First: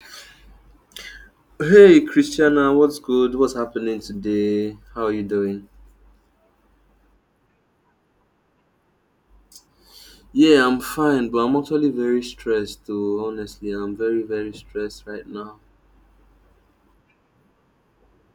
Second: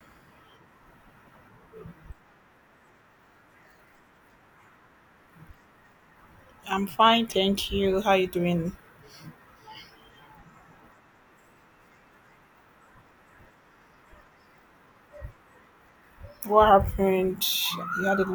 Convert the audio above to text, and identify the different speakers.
Speaker 1: Hey Christiana, what's good? What's happening today? How are you doing?
Speaker 2: I'm fine, thank you. How you doing?
Speaker 1: Yeah, I'm fine, but I'm actually very stressed too. Honestly, I'm very, very stressed right now.
Speaker 2: What happened? You had a